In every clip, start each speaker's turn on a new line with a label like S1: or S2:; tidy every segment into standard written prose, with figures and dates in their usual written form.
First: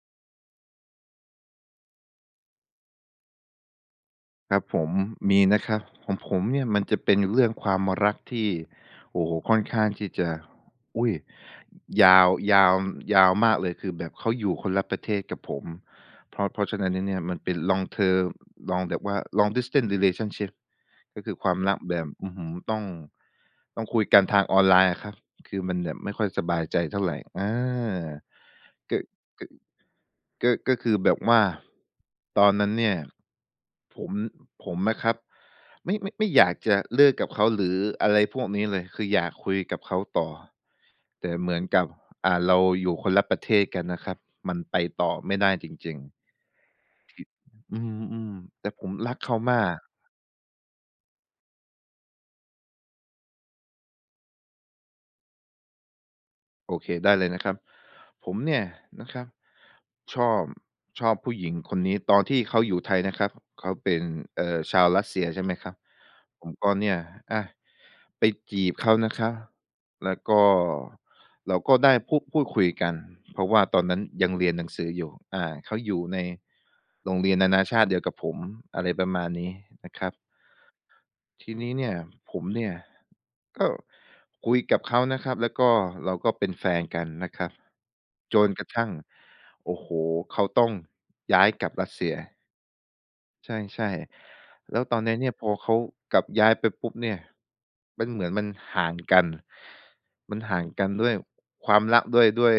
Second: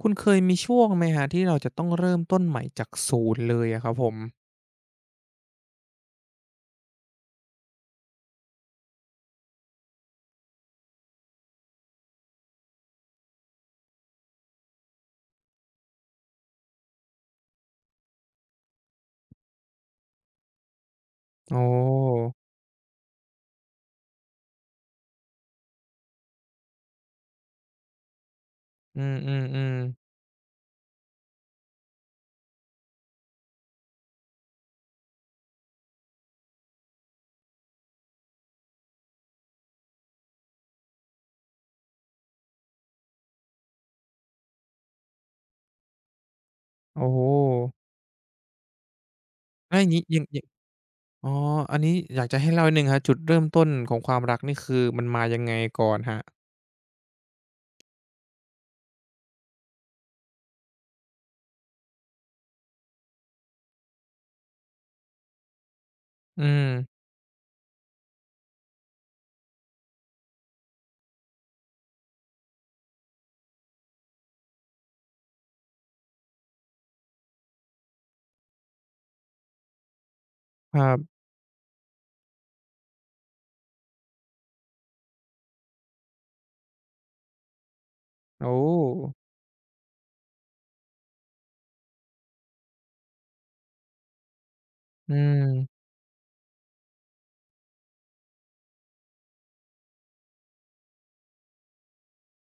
S1: คุณเคยมีช่วงไหมครับที่เราจะต้องเริ่มต้นใหม่จากศูนย์เลยอะครับผม
S2: ครับผมมีนะครับของผมเนี่ยมันจะเป็นเรื่องความรักที่โอ้โฮค่อนข้างที่จะอุ๊ยยาวยาวยาวมากเลยคือแบบเขาอยู่คนละประเทศกับผมเพราะฉะนั้นแล้วเนี่ยมันเป็น long term long แบบว่า long distance relationship ก็คือควา
S1: อ๋
S2: มรักแบบ
S1: อ
S2: อื้อฮือต้องคุยกันทางออนไลน์อะครับคือมันแบบไม่ค่อยสบายใจเท่าไรอาก็
S1: อื
S2: ก
S1: มๆๆ
S2: ก็คือแบบว่า ตอนนั้นเนี่ย ผมนะครับไม่อยากจะเลิกกับเขาหรืออะไรพวกนี้เลย คืออยากคุยกับเขาต่อ แต่เหมือนกับเราอยู่คนละประเทศกันนะครับ มันไปต่อไม่ได้จริงๆ
S1: โอ้โฮ
S2: อืมๆแต่ผมรักเขามา
S1: แล้
S2: ก
S1: วอย่างงี้อย่างอย่างอ๋ออันนี้อยากจะให้เล่านิดหนึ่งครับจุดเริ่มต้นของความรักนี่คือมันมายังไงก่อนครับ
S2: โอเคได้เลยนะครับผมเนี่ยนะครับชอบผู้หญิงคนนี้ตอนที่เขาอยู่ไทยนะครับเขาเป็นชาวรัสเซียใช่ไหมครับ
S1: อื
S2: ผม
S1: ม
S2: ก็เนี่ยอะไปจีบเขานะครับแล้วก็เราก็ได้พูดคุยกันเพราะว่าตอนนั้นยังเรียนหนังสืออยู่เขาอยู่ในโรงเรียนนานาชาติเดียวกับผมอะไรประมาณนี้นะครับ
S1: ครับ
S2: ทีนี้เนี่ยผมเนี่ยก็คุยกับเขานะครับแล้วก็เราก็เป็นแฟนกันนะครับจ
S1: โอ้
S2: นกระทั่งโอ้โหเขาต้องย้ายกลับรัสเซีย ใช่ๆแล้วตอน
S1: อื
S2: นั้นเนี่ยพอเขา
S1: ม
S2: กลับย้ายไปปุ๊บเนี่ยมันเหมือนห่างกันห่างกันด้วยความรักด้วย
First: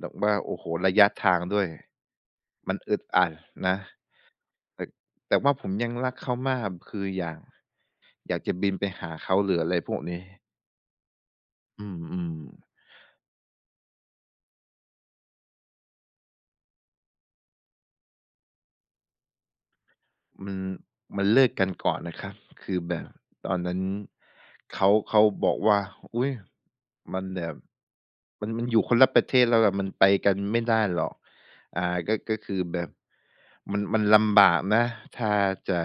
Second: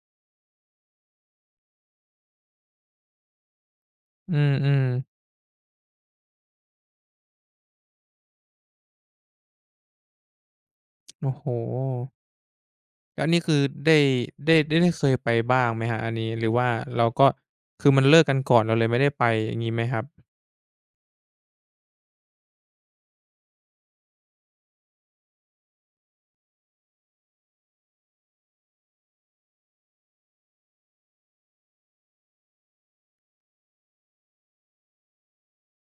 S2: แบบว่าโอ้โฮระยะทางด้วยมันอึดอัดนะ
S1: อืม
S2: แต่
S1: ๆ
S2: แต่ว่าผมยังรักเขามากคืออยากจะบินไปหาเขาหรืออะไรพวกนี้
S1: โอ้โฮ
S2: อืมๆ
S1: แล้วอันนี้คือได้เคยไปบ้างไหมครับอันนี้หรือว่าเราก็คือมันเลิกกันก่อนเราเลยไม่ได้ไปอย่างงี้ไหมครับ
S2: มันเลิกกันก่อนนะครับคือแบบตอนนั้นเขาบอกว่าอุ๊ยมันแบบมันอยู่คนละประเทศแล้วอะมันไปกันไม่ได้หรอก ก็คือแบบมันลำบากนะถ้าจะ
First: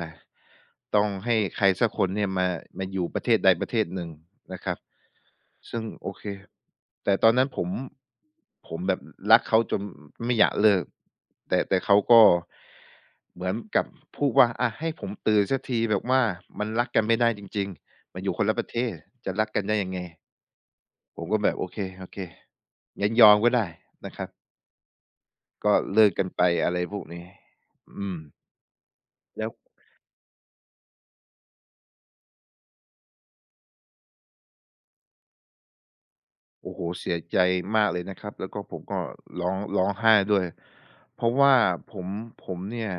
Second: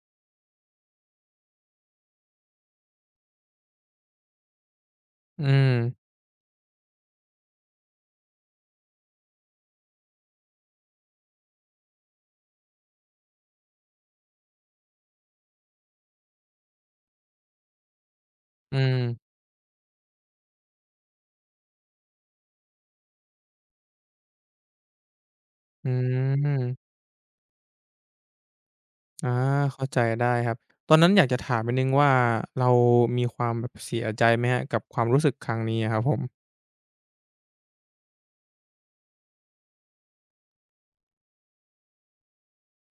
S2: ต้องให้ใครสักคนเนี่ยมาอยู่ประเทศใดประเทศหนึ่งนะครับ
S1: อื
S2: ซึ่ง
S1: ม
S2: โอเคแต่ตอนนั้นผมแบบรักเขาจนไม่อยากเลิกแต่เขาก็เหมือนกับพูดว่าอะให้ผมตื่นสักทีแบบว่ามันรักกันไม่ได้จริงๆมันอยู่คนละประ
S1: อื
S2: เทศ
S1: ม
S2: จะรักกันได้ยังไงผมก็แบบโอเคๆงั้นยอมก็ได้นะครับ ก็
S1: อื
S2: เลิกกันไปอะไร
S1: ม
S2: พวกนี้อืม
S1: อา
S2: แล้ว
S1: เข้าใจได้ครับตอนนั้นอยากจะถามนิดหนึ่งว่าเรามีความแบบเสียใจไหมครับกับความรู้สึกครั้งนี้อะครับผม
S2: โอ้โฮเสียใจมากเลยนะครับ แล้วก็ผมก็ร้องไห้ด้วย เพราะว่าผมเนี่ย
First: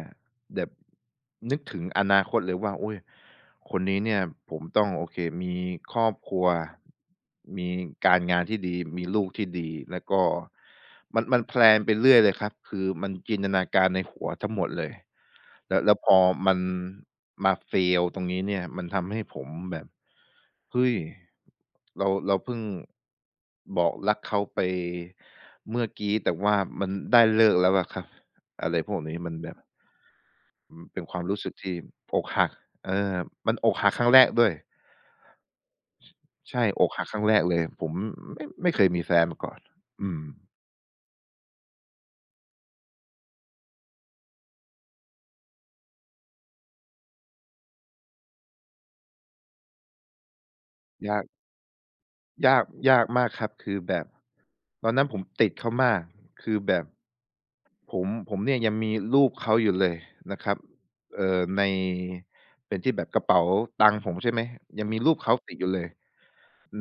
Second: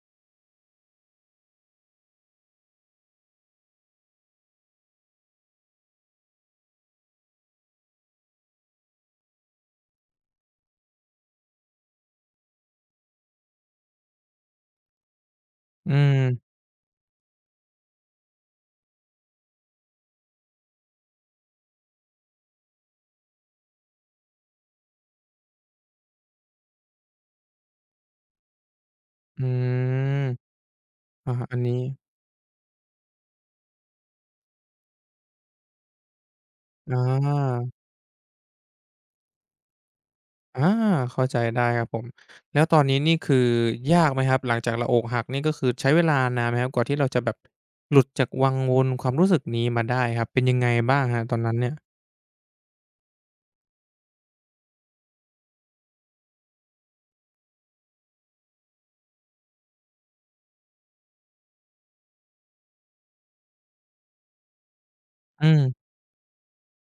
S2: แบบนึกถึงอนาคตเลยว่าโอ๊ย คนนี้เนี่ยผมต้องโอเคมีครอบครัวมีการงานที่ดีมีลูกที่ดีแล้วก็มันแพลนไปเรื่อยเลยครับคือมันจินตนาการในหัวทั้งหมดเลย
S1: อื
S2: แล้วพอ
S1: ม
S2: มันมา fail ตรงนี้เนี่ยมันทำให้ผมแบบเฮ้ยเราเพิ่งบอกรักเขาไปเมื่อกี้แต่ว่ามันได้เลิกแล้วอะครับอะไรพวกนี้มัน
S1: อื
S2: แบบ
S1: ม
S2: อืมเป็นความ
S1: อ่า
S2: รู้สึก
S1: อันนี้
S2: ที่อกหักเออมันอกหักครั้งแรกด้วยใช่อก
S1: อ
S2: หักครั้งแรกเล
S1: า
S2: ยผมไม่เคยมีแฟนมาก่อนอืม
S1: อาเข้าใจได้ครับผมแล้วตอนนี้นี่คือยากไหมครับหลังจากเราอกหักนี่ก็คือใช้เวลานานไหมครับกว่าที่เราจะแบบหลุดจากวังวนความรู้สึกนี้มาได้ครับเป็นยังไงบ้างค
S2: ยา
S1: รั
S2: ก
S1: บตอนนั้นเนี่ย
S2: ยากยากมากครับคือแบบตอนนั้นผมติดเขามากคือแบบ ผมเนี่ยยังมีรูปเขาอยู่เลยนะครับในเป็นที่แบบกระเป๋าตังค์ผมใช่ไหมยังมีรูปเขา
S1: อื
S2: ติดอยู่เล
S1: ม
S2: ย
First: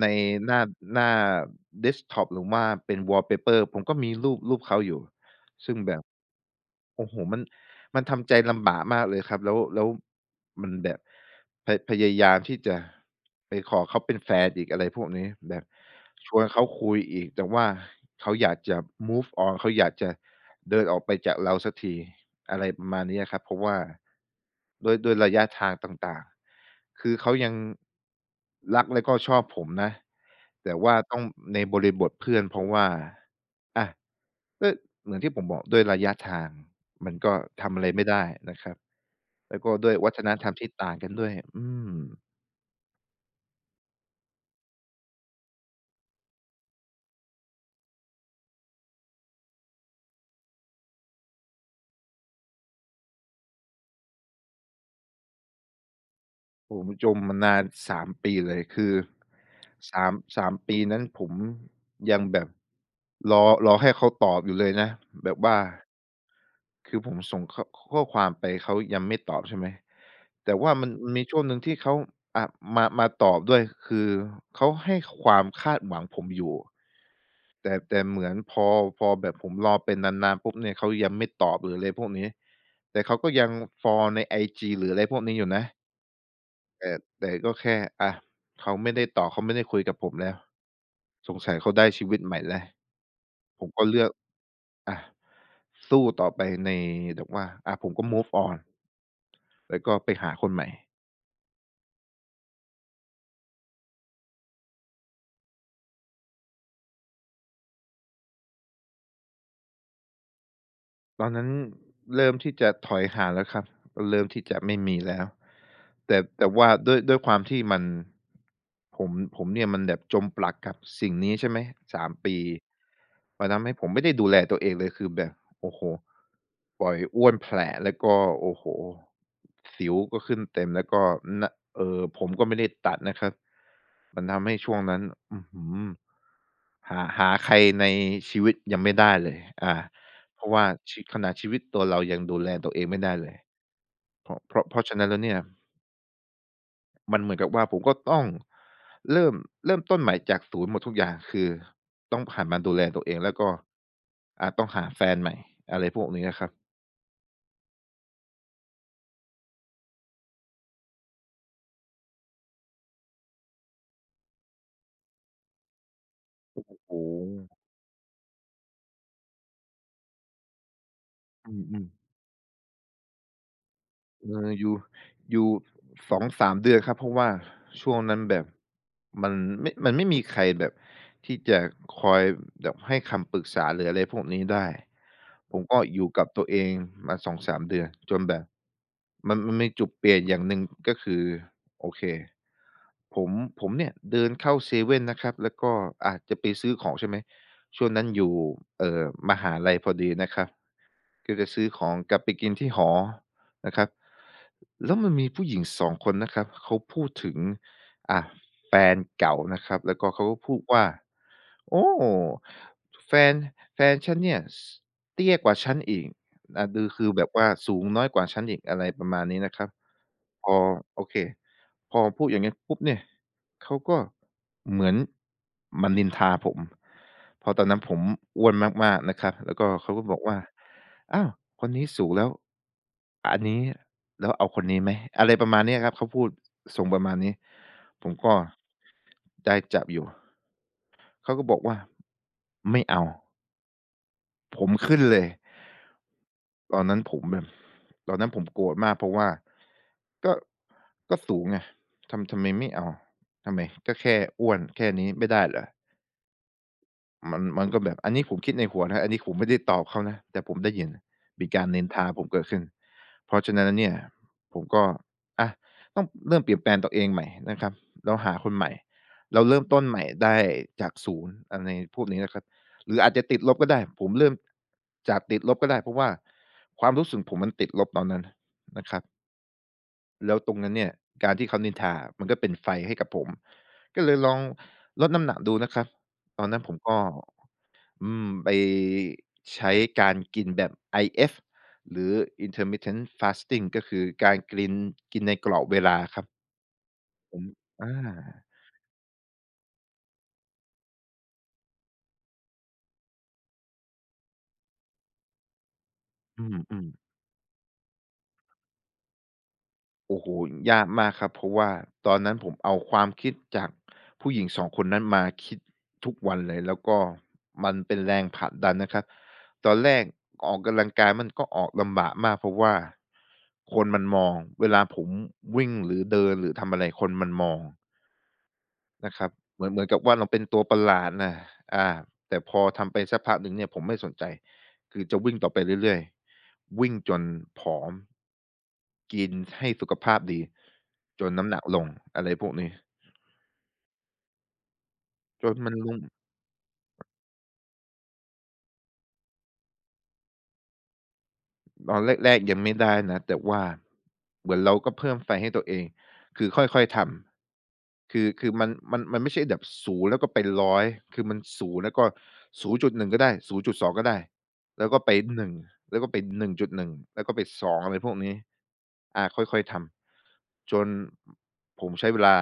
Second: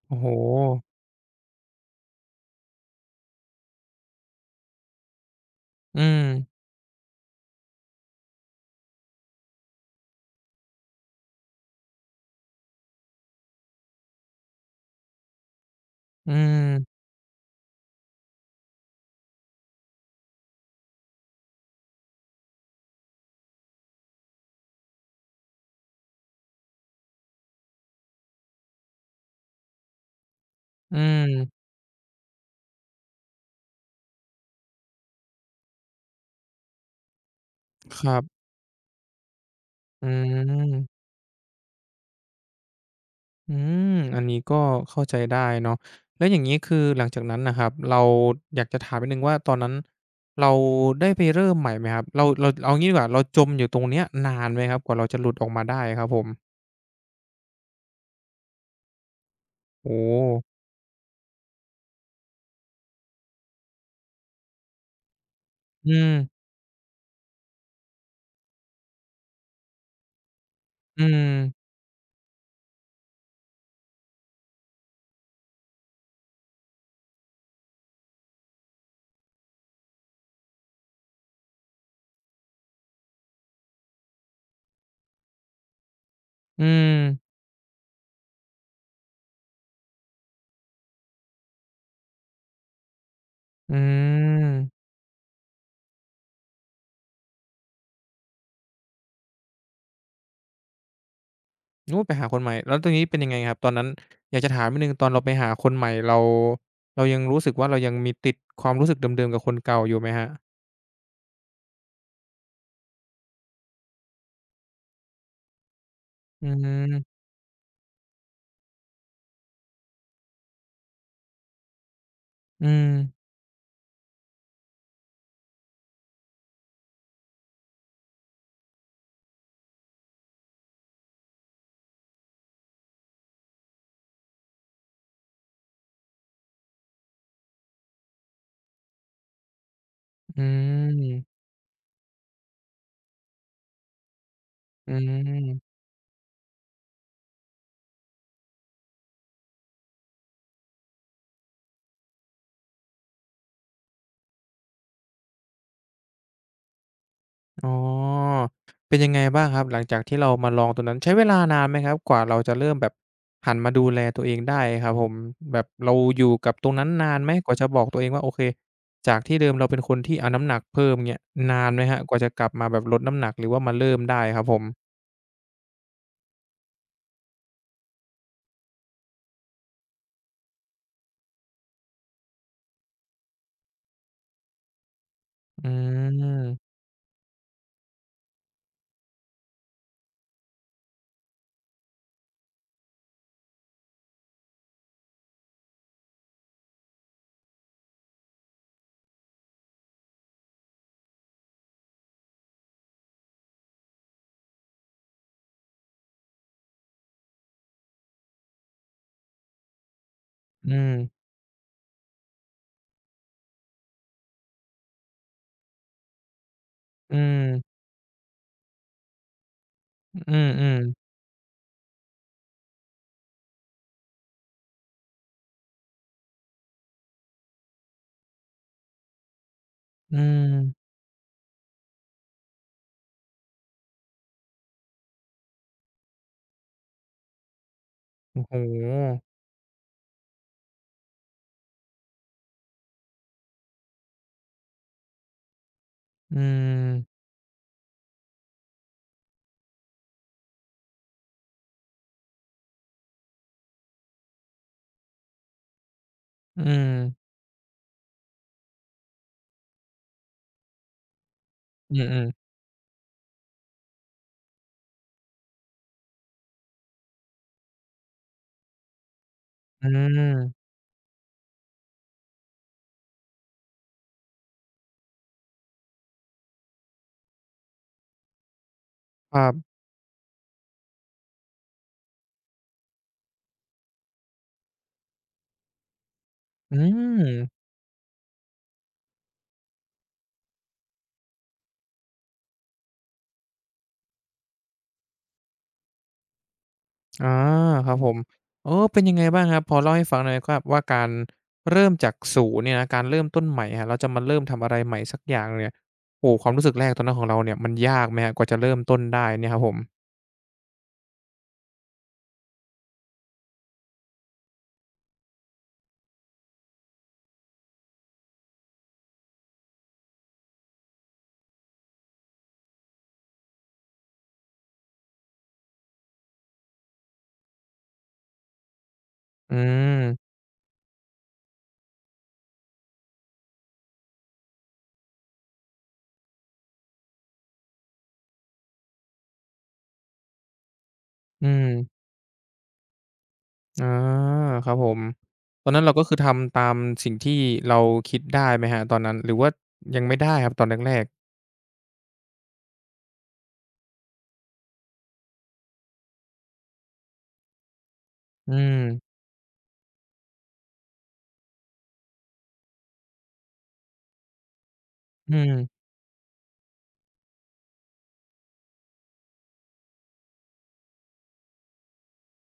S2: ใน
S1: โอ้โฮ
S2: หน้าหน้าเดสก์ท็อปหรือว่าเป็น wallpaper ผมก็มีรูปเขาอยู่ซึ่งแบ
S1: อื
S2: บ
S1: ม
S2: โอ้โฮมันทำใจลำบากมากเลยครับแล้วมันแบบพยายามที่จะไปขอเขาเป็นแฟนอีกอะไรพวกนี้แบบช
S1: อื
S2: วนเขาคุ
S1: ม
S2: ยอีกแต่ว่าเขาอยากจะ move on เขาอยากจะ เดินออกไปจากเราสักทีอะไรประมาณนี้อะครับเพราะว่าด้วยระยะทางต่างๆคือเขายังรักและก็ชอบผมนะแต่ว่า
S1: อื
S2: ต้องใน
S1: ม
S2: บริบทเพื่อนเพราะว่าอะก็เหมือนที่ผมบอกด้วยระยะทางมันก็ทำอะไร
S1: ค
S2: ไม่
S1: รั
S2: ได้
S1: บ
S2: นะครับแล้วก็ด้วย
S1: อื
S2: วัฒนธรรมที่ต่าง
S1: ม
S2: กันด้วยอืม
S1: อืมอันนี้ก็เข้าใจได้เนาะแล้วอย่างงี้คือหลังจากนั้นนะครับเราอยากจะถามนิดหนึ่งว่าตอนนั้นเราได้ไปเริ่มใหม่ไหมครับ เราเอางี้ดีกว่าเราจมอยู่ตรงเนี้ยนานไหมครับกว่าเราจะหลุดออกมาได้ครับผม
S2: ผมจมมานาน3ปีเลยคือ
S1: โอ้
S2: สาม
S1: โฮ
S2: ปีนั้นผมยังแบบรอให้เขาตอบอยู่เลยนะแบบว่า
S1: อืม
S2: คือผมส่งข้อความไปเขายังไม่ตอบใช่ไหมแต่ว่ามัน
S1: อื
S2: มีช่วงหนึ่ง
S1: ม
S2: ที่เขาอ่ามาตอบด้วยคือเขาให้ความคาดหวังผมอยู่แต่เหมือนพอแบบผมรอไปนานๆปุ๊บเนี่ยเขายังไม่ตอบหรืออะไรพวกนี้แต่เขาก็ยังฟอลในไอจีหรืออะไรพวกนี้อยู่นะ
S1: อื
S2: แต่
S1: ม
S2: แต่ก็แค่อะเขาไม่ได้ต่อเขาไม่ได้คุยกับผมแล้วสงสัยเขาได้ชีวิตใหม่แล้วผม
S1: อื
S2: ก็เลือก
S1: ม
S2: อะสู้ต่อไปในแบบว่าอะผมก็ move on แล้วก็ไปหาคนใหม่
S1: โอ้ไปหาคนใหม่ แล้วตรงนี้เป็นยังไงครับตอนนั้นอยากจะถามนิดหนึ่งตอนเราไปหาคนใหม่เรายังรู้สึกว่าเรายังมีติดความรู้สึกเดิมๆกับคนเก่าอยู่ไหมครับ
S2: ตอนนั้นเริ่มที่จะถอยห่างแล้วครับเริ่มที่จะไม่มีแล้วแต่
S1: อื
S2: แต่
S1: ม
S2: ว่าด้วยความที่มันผมผมเนี่ยมันแบบจมปลักกับสิ่งนี้ใช่ไหม3 ปี
S1: อืม
S2: มันทำให้ผมไม่ได้ดูแลตัวเองเลยคือแบบโอ้โฮปล่อยอ้วนแผละแล้วก็โอ้โฮสิวก็ขึ้นเต็มแล้วก็หน้าผมก็ไม่ได้ตัดนะครับมันทำให้ช่วงนั้นอื้อฮือหาใครในชีวิตยังไม่ได้เลยอา เพ
S1: อื
S2: ราะว่า
S1: ม
S2: ขนาดชีวิตตัวเรายังดูแลตัวเองไม่ได้เลยเพราะ
S1: อื
S2: ฉะนั้นแล้วเนี่ย
S1: ม
S2: มันเหมือนกับว่าผมก็ต้องเริ่มเริ่มต้นใหม่จากศูนย์หมดทุกอย่างคือต้องหันมาดูแลตัวเองแล้วก็ต้องหาแฟนใหม่อะไรพวกนี้อะครับ
S1: อ๋อเป็นยังไงบ้างครับหลังจากที่เรามาลองตัวนั้นใช้เวลานานไหมครับกว่าเราจะเริ่มแบบหันมาดูแลตัวเองได้ครับผมแบบเราอยู่กับ
S2: โอ้
S1: ตรงนั้น
S2: โฮ
S1: นานไหมกว่าจะบอกตัวเองว่าโอเคจากที่เดิมเราเป็นคนที่เอาน้ำหนักเพิ่มเงี้ย
S2: อื
S1: นานไหม
S2: ม
S1: ครับ
S2: ๆ
S1: กว่าจะกลับมาแบบลดน้ำหนักหรือว่ามาเริ่มได้
S2: เอ
S1: ครับ
S2: อ
S1: ผ
S2: อ
S1: ม
S2: ยู่อยู่2-3เดือนครับเพราะว่าช่วงนั้นแบบมันมันไม่มีใครแบบที่จะคอยแบบให้คำปรึกษาหรืออะไรพวกนี้ได้ผม
S1: อื
S2: ก็อยู่กับตัวเอง
S1: ม
S2: มา2-3เดือนจนแบบมันมีจุดเปลี่ยนอย่างหนึ่งก็คือโอเคผมผมเนี่ยเดินเข้าเซเว่นนะครับแล้วก็อาจะไปซื้อของใช่ไหมช่วงนั้นอยู่เอ่อมหาลัยพอดีนะครับก็จะซื้อของกลับไปกินที่หอ นะครับแล้วมันมีผู้หญิงสองคนนะครับเขาพูดถึงอ่าแฟนเก่านะครับแล้วก็เขาก็พูด
S1: อื
S2: ว่า
S1: ม
S2: โอ้แฟนแฟนฉันเนี่ยเตี้ยกว่าฉันอีกอ่าดือคือ
S1: อื
S2: แบบว่าสู
S1: ม
S2: งน้อยกว่าฉันอีกอะไรประมาณนี้นะครับ
S1: อื
S2: พ
S1: ม
S2: อ
S1: อืม
S2: โอเคพอพูดอย่างงั้นปุ๊บเนี่ยเขาก็เหมือนมานินทาผมเพราะตอนนั้นผมอ้วนมากๆนะครับแล้วก็เขาก็บ
S1: อื
S2: อกว่า
S1: ม
S2: อ้าวคนนี้สูงแล้วอันนี้แล้วเอาคนนี้ไหมอะไรประมาณเนี้ยครับเขาพูดส่งประมาณนี้ผมก็
S1: โอ้โฮ
S2: ได้จับอยู่เขาก็บอกว่าไม่เอาผมขึ้นเลย
S1: อื
S2: ตอนนั้นผ
S1: ม
S2: มแบบตอนนั้นผมโกรธมากเพราะว่าก็ก็สูงไงทำไมไม่เอาทำไมก็แค่อ้วนแค่นี้ไม่ได้เหรอ
S1: อืม
S2: มันก็แบบอันนี้ผมคิดในหัวนะอันนี้ผมไม่ได้ตอบเขานะแต่ผมได้ยินมีการนิน
S1: อื
S2: ทาผ
S1: อ
S2: มเกิด
S1: ๆ
S2: ขึ้นเพราะฉะนั้นแล้วเนี่ยผมก็อะต้องเริ่มเปลี่ยนแปลงตัวเองใหม่นะครับแล้วหาคนใหม่เราเริ่มต้น
S1: อื
S2: ใหม่ได้
S1: ม
S2: จาก0อะไรพวกนี้นะครับหรืออาจจะติดลบก็ได้ผมเริ่มจากติดลบก็ได้เพราะว่าความรู้สึกผมมันติดลบตอนนั้นนะครับ
S1: ครับ
S2: แล้วตรงนั้นเนี่ยการที่เขานินทามันก็เป็นไฟให้กับผมก็เลยลองลดน้ำหนักดูนะครับตอนนั้นผ
S1: อื
S2: มก็
S1: ม
S2: ไปใช้การกินแบบ IF หรือ Intermittent Fasting ก็คือการกินกินในกรอบเวลาครับผ
S1: อา
S2: ม
S1: ค
S2: อา
S1: รับผมเออเป็นยังไงบ้างครับพอเล่าให้ฟังหน่อยครับว่าการเริ่มจากศูนย์เนี่ยนะการเริ่มต้นใหม่อะเราจะมาเริ่มทำอะไรใหม่สักอย่างเนี่ยโอ้โฮ
S2: อ
S1: ความรู้สึก
S2: ื
S1: แร
S2: ม
S1: ก
S2: ๆ
S1: ตอนนั้นของเราเนี่ยมันยากไหมครับกว่าจะเริ่มต้นได้เนี่ยครับผม
S2: โอ้โฮยากมากครับ เพราะว่าตอนนั้นผมเอาความคิดจากผู้หญิงสองคนนั้นมาคิดทุกวันเลย แล้วก็มันเป็นแรงผลักดันนะครับ ตอนแรกออกกำลังกายมันก็ออกลำบากมากเพราะว่าคนมันมองเวลาผมวิ่งหรือเดินหรือทำอะไรคนมันมอง นะครับ
S1: อื
S2: เหมือนกับว่าเรา
S1: ม
S2: เป็นตัวประหลาดน่ะอาแต่พอทำไปสักพักหนึ่งเนี่ยผมไม่สนใจคือจะวิ่งต่อไปเรื่อยๆวิ่งจนผอมกินให้สุขภาพดีจน
S1: อื
S2: น้ำหนั
S1: ม
S2: กลงอะไรพวกนี้
S1: อาครับผม
S2: จน
S1: ตอ
S2: มั
S1: น
S2: น
S1: นั้น
S2: ล
S1: เรา
S2: ง
S1: ก็คือทำตามสิ่งที่เราคิดได้ไหมครับตอนนั้นหรือว่ายังไม่ได้ครับตอนแรกๆ
S2: ตอนแรกๆยังไม่ได้นะแต่ว่าเหมือนเราก็เพิ่มไฟให้ตัวเองคือค่อยๆทำคือคื
S1: อื
S2: อมัน
S1: ม
S2: มันมันไม่ใช่แบบ0แล้วก็ไป100คือมัน0แล้วก็0.1ก็ได้0.2ก็ได้แล้วก็ไป
S1: อื
S2: หนึ่ง
S1: ม
S2: แล้วก็ไป1.1แล้วก็ไปสองอะไรพวกนี้อาค่อยๆทำจนผมใช้เวลา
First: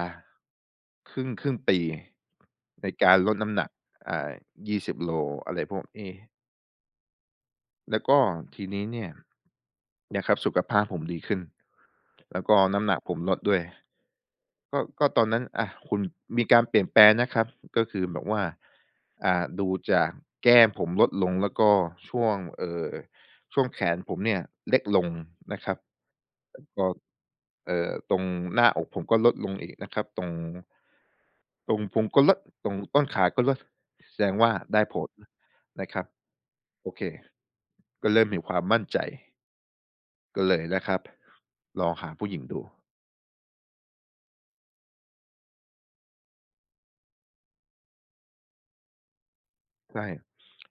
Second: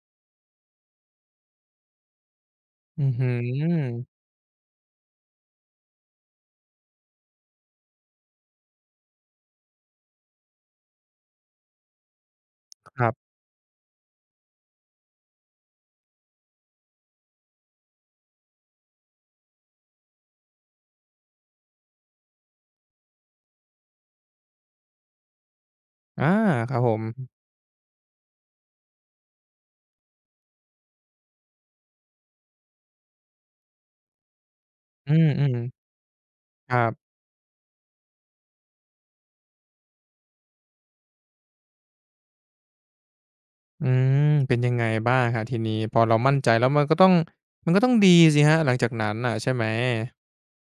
S2: ครึ่งปีใน
S1: อื้อ
S2: การ
S1: ฮื
S2: ล
S1: อ
S2: ดน้ำหนักอ่า20 โลอะไรพวกนี้ แล้วก็ทีนี้เนี่ยนะครับสุขภาพผมดีขึ้นแล้วก็น้ำหนั
S1: ค
S2: ก
S1: รั
S2: ผม
S1: บ
S2: ลดด้วยก็ตอนนั้นอะคุณมีการเปลี่ยนแปลงนะครับก็คือแบบว่าดูจากแก้มผมลดลงแล้วก็ช่วงช่วงแขนผมเนี่ยเล็กลงนะครับ
S1: อา
S2: แล้ว
S1: ครับ
S2: ก็
S1: ผม
S2: ตรงหน้าอกผมก็ลดลงอีกนะครับตรงพุงก็ลดตรงต้นขาก็ลดแสดงว่าได้ผ
S1: อื
S2: ล
S1: ม
S2: นะครับ
S1: ๆครั
S2: โอ
S1: บ
S2: เคก็เริ่มมีความมั่นใจก็เลยนะครับลองหาผู้หญิงดู
S1: อืมเป็นยังไงบ้างครับทีนี้พอเรามั่นใจแล้วมันก็ต้องดีสิครับหลังจากนั้นน่ะใช่ไหม
S2: ใช่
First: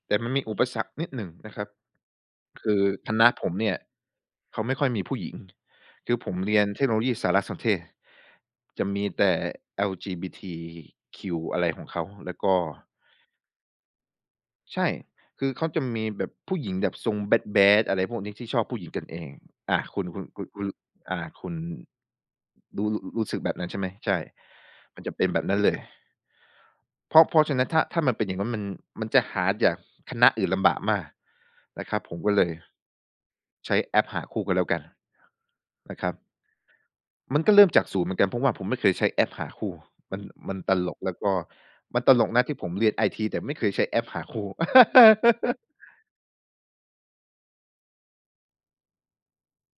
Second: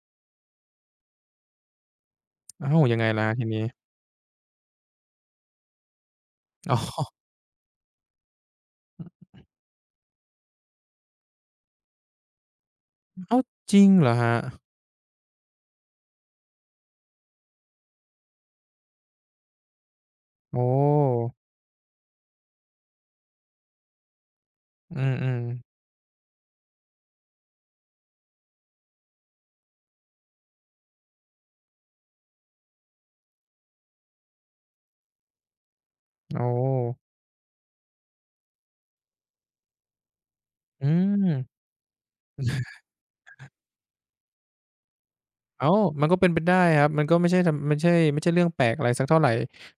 S2: แต่มันมีอุปสรรคนิดหนึ่งนะครับ
S1: อ้า
S2: คื
S1: ว
S2: อ
S1: ยังไง
S2: ค
S1: ล่ะ
S2: ณะ
S1: ครับที
S2: ผม
S1: นี้
S2: เนี่ยเขาไม่ค่อยมีผู้หญิงคือผมเรียน
S1: อ๋
S2: เทคโนโลยี
S1: อ
S2: สารสนเทศจะมีแต่ LGBTQ อลจีบีทีคิวอะไรของเขาแล้วก็
S1: อ้าวจริงเหรอครับ
S2: ใช่ คือเขาจะมีแบบผู้หญิงแบบทรงแบดแบดอะไรพวกนี้ที่ชอบผู้หญิงกันเองอาคุณคุณคุณ
S1: โอ
S2: คุณอ่า
S1: ้
S2: คุณรู้สึกแบบนั้นใช่ไหม ใช่
S1: อื
S2: มันจะเป็น
S1: ม
S2: แบบนั้นเล
S1: ๆ
S2: ย เพราะฉะนั้นถ้ามันเป็นอย่างงั้นมันจะหาจากคณะอื่นลำบากมากนะครับผมก็เลยใช้แอปหาคู่ก็แล้วกันนะครับ
S1: โอ้
S2: มันก็เริ่มจากศูนย์เหมือนกันเพราะว่าผมไม่เคยใช้แอปหาคู่มันมันต
S1: อื
S2: ลกแล้วก็
S1: ม
S2: มันตลกนะที่ผมเรียนไอทีแต่ไม่เคยใช้แอปหาคู่
S1: อ้าวมันก็เป็นไปได้ครับมันก็ไม่ใช่ทำไม่ใช่ไม่ใช่เรื่องแปลกอะไรสักเท่าไร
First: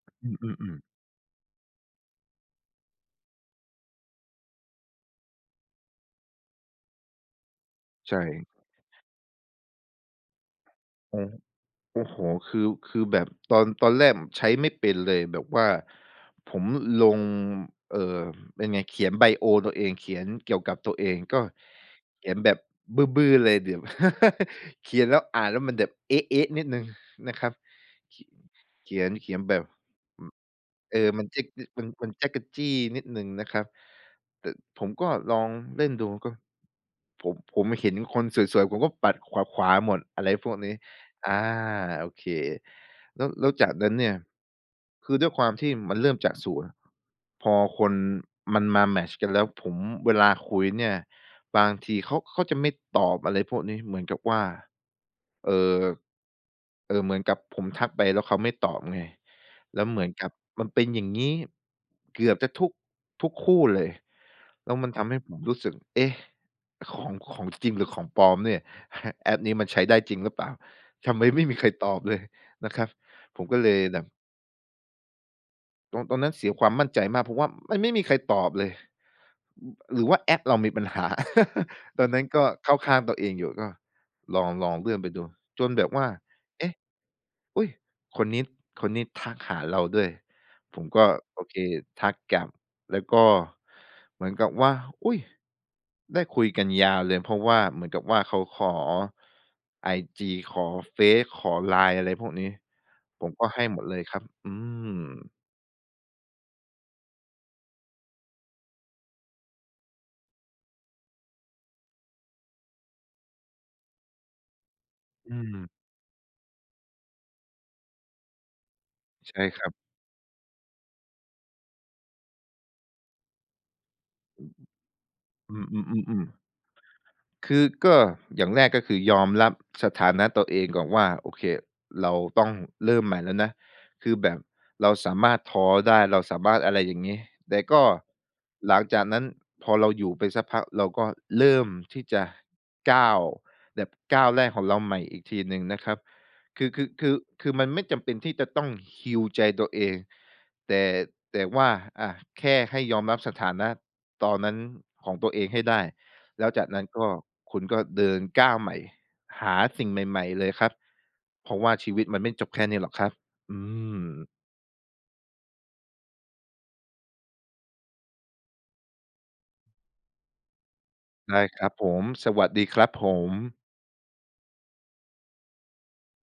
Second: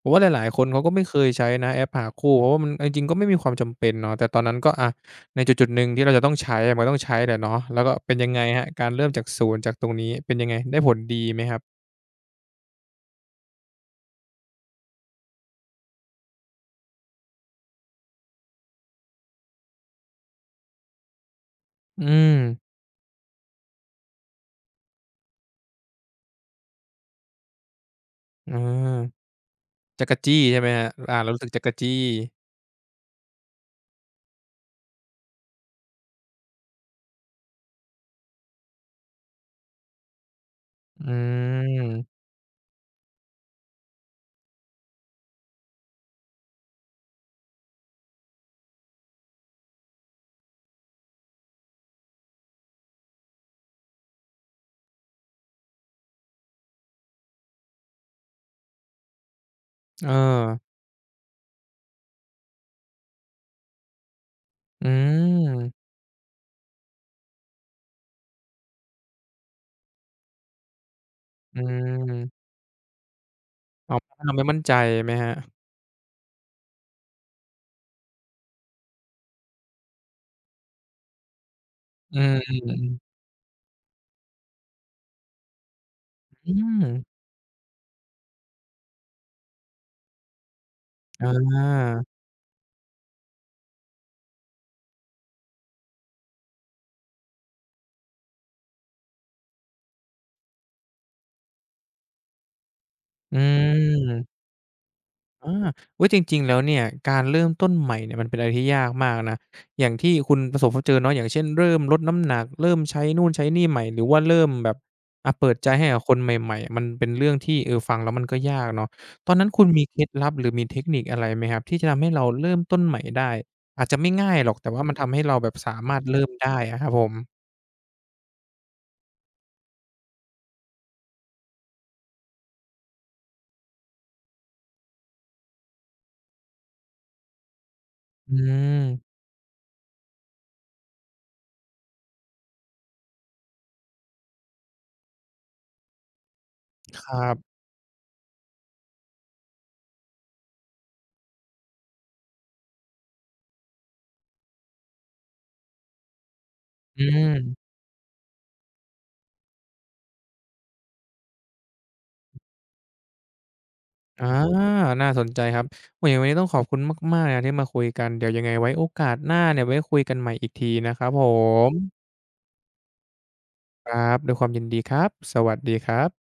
S1: ผมว่าห
S2: อื
S1: ลายๆคน
S2: ม
S1: เขา
S2: ๆ
S1: ก็
S2: ๆ
S1: ไม่เคยใช้นะแอปหาคู่เพราะว่ามันเอาจริงๆก็ไม่มีความจำเป็นเนาะแต่ตอนนั้นก็อะในจุดๆหนึ่งที่เราจะต้องใช้อะมันก็ต้องใช้แหละเนาะแล้วก็เป็น
S2: ใช่
S1: ยังไงครับการเริ่มจากศูนย์จากตรงนี้เป็นยังไงได้ผล
S2: อ๋
S1: ดี
S2: อ
S1: ไหมครับ
S2: โอ้โฮคือแบบตอนแรกใช้ไม่เป็นเลยแบบว่าผมลงเอ่อเป็นไงเขียนไบโอตัวเองเขียนเกี่ยวกับตัวเองก็
S1: อื
S2: เขี
S1: ม
S2: ยนแบบบื้อๆเลยเดี๋ยว เขียนแล้วอ่านแล้วมันแบบเอ๊ะๆนิดหนึ่งนะครับ
S1: อา
S2: เขียนแบบ
S1: จักจี้ใช่ไหมครับ
S2: เออ
S1: อ่า
S2: มัน
S1: เรารู้สึ
S2: Jack
S1: กจั
S2: น
S1: ก
S2: มัน
S1: จี้
S2: มัน jack นิดหนึ่งนะครับ แต่ผมก็ลองเล่นดูก็ผมเห็นคนสวยๆผมก็ปัดขวาๆหมดอะไรพวกนี้
S1: อื
S2: อาโอ
S1: ม
S2: เคแล้วจากนั้นเนี่ยคือด้วยความที่มันเริ่มจากศูนย์พอคนมันมาแมตช์กันแล้วผมเวลาคุยเนี่ยบางทีเขาจะไม่ตอบอะไรพวกนี้เหมือนกับว่าเอ่อเหมือนกับผมทักไปแล้วเขาไม่ตอบไง แล้วเหมือ
S1: เอ
S2: น
S1: อ
S2: กับมันเป็นอย่างนี้เกือบจะทุกคู่เลยแล้ว
S1: อื
S2: มันทำให้ผมรู้สึก
S1: ม
S2: เอ๊ะของจริงหรือของปลอมเนี่ย แอปนี้มันใช้ได้จริงหรือเปล่าทำไมไม่มี
S1: อื
S2: ใครตอบเลย
S1: ม
S2: นะครับผมก็เลย
S1: อ๋อ
S2: แบบ
S1: เพราะว่าเราไม่มั่นใจไหมครับ
S2: ตอนนั้นเสียความมั่นใจมากเพราะว่ามันไม่มีใครตอบเลยหรือว่าแอปเรามีปัญหา ตอน
S1: อื
S2: นั้น
S1: ม
S2: ก็เข้าข้างตั
S1: ๆๆ
S2: วเองอยู่ก็ลองเลื่อนไปดูจนแบบว่า
S1: อื
S2: เอ๊ะ
S1: ม
S2: อุ๊ยคนนี้คนนี้ทักหาเราด้วยผมก็
S1: อ
S2: โอเค
S1: า
S2: ทักกลับแล้วก็เหมือนกับว่าอุ๊ยได้คุยกันยาวเลยเพราะว่าเหมือนกับว่าเขาขอไอจีขอเฟซขอ LINE อะไรพวกนี้ผม
S1: อื
S2: ก็ให้หมดเลยครับ
S1: ม
S2: อืม
S1: อาอุ้ยจริงๆแล้วเนี่ยการเริ่มต้นใหม่เนี่ยมันเป็นอะไรที่ยากมากนะอย่างที่คุณประสบพบเจอเนาะอย่างเช่นเริ่มลดน้ำหนักเริ่มใช้นู่นใช้นี่ใหม่หรือว่าเริ่มแบบอะ
S2: อื
S1: เปิ
S2: ม
S1: ดใจให้กับคนใหม่ๆมันเป็นเรื่องที่เออฟังแล้วมันก็ยากเนาะตอน
S2: ใช่
S1: นั้น
S2: ค
S1: คุณ
S2: รับ
S1: มีเคล็ดลับหรือมีเทคนิคอะไรไหมครับที่จะทำให้เราเริ่มต้นใหม่ได้อาจจะไม่ง่ายหรอกแต่ว่ามันทำให้เราแบ
S2: อื
S1: บ
S2: มๆๆ
S1: สา
S2: ๆอือ
S1: มา
S2: อื
S1: รถ
S2: ออือ
S1: เริ่มได้อะครับผม
S2: คือก็อย่างแรกก็คือยอมรับสถานะตัวเองก่อนว่าโอเคเราต้องเริ่มใหม่แล้วนะคือแบบเราสามารถท้อได้เราสามารถอะไรอย่างนี้แต่ก็
S1: อื
S2: หลั
S1: ม
S2: งจากนั้นพอเราอยู่ไปสักพักเราก็เริ่มที่จะก้าวแบบก้าวแรกของเราใหม่อีกทีหนึ่งนะครับคือคือ
S1: ค
S2: คือ
S1: รั
S2: คือ
S1: บ
S2: มันไม่จำเป็นที่จะต้อง hea ใจตัวเองแต่แต่ว่าอะแค่ให้ยอมรับสถานะตอนนั้นของตัวเองให้ได้ แล้วจากนั้น
S1: อื
S2: ก็คุณ
S1: ม
S2: ก็เดินก้าวใหม่หาสิ่งใหม่ๆเลยครับเพราะว่าชีวิตมันไม่จบแค่นี้หรอกครับอืม
S1: อาน่าสนใจครับโอ้โฮยังไงวันนี้ต้องขอบคุณมากๆเลยนะที่มาคุยกัน เดี๋ยวยังไงไว้โอกาสหน้าเนี่ยไว้คุยกันใหม่อีกทีนะครับผ
S2: ได้ครั
S1: ม
S2: บผมสวัสดีครับผม
S1: ครับด้วยความยินดีครับ สวัสดีครับ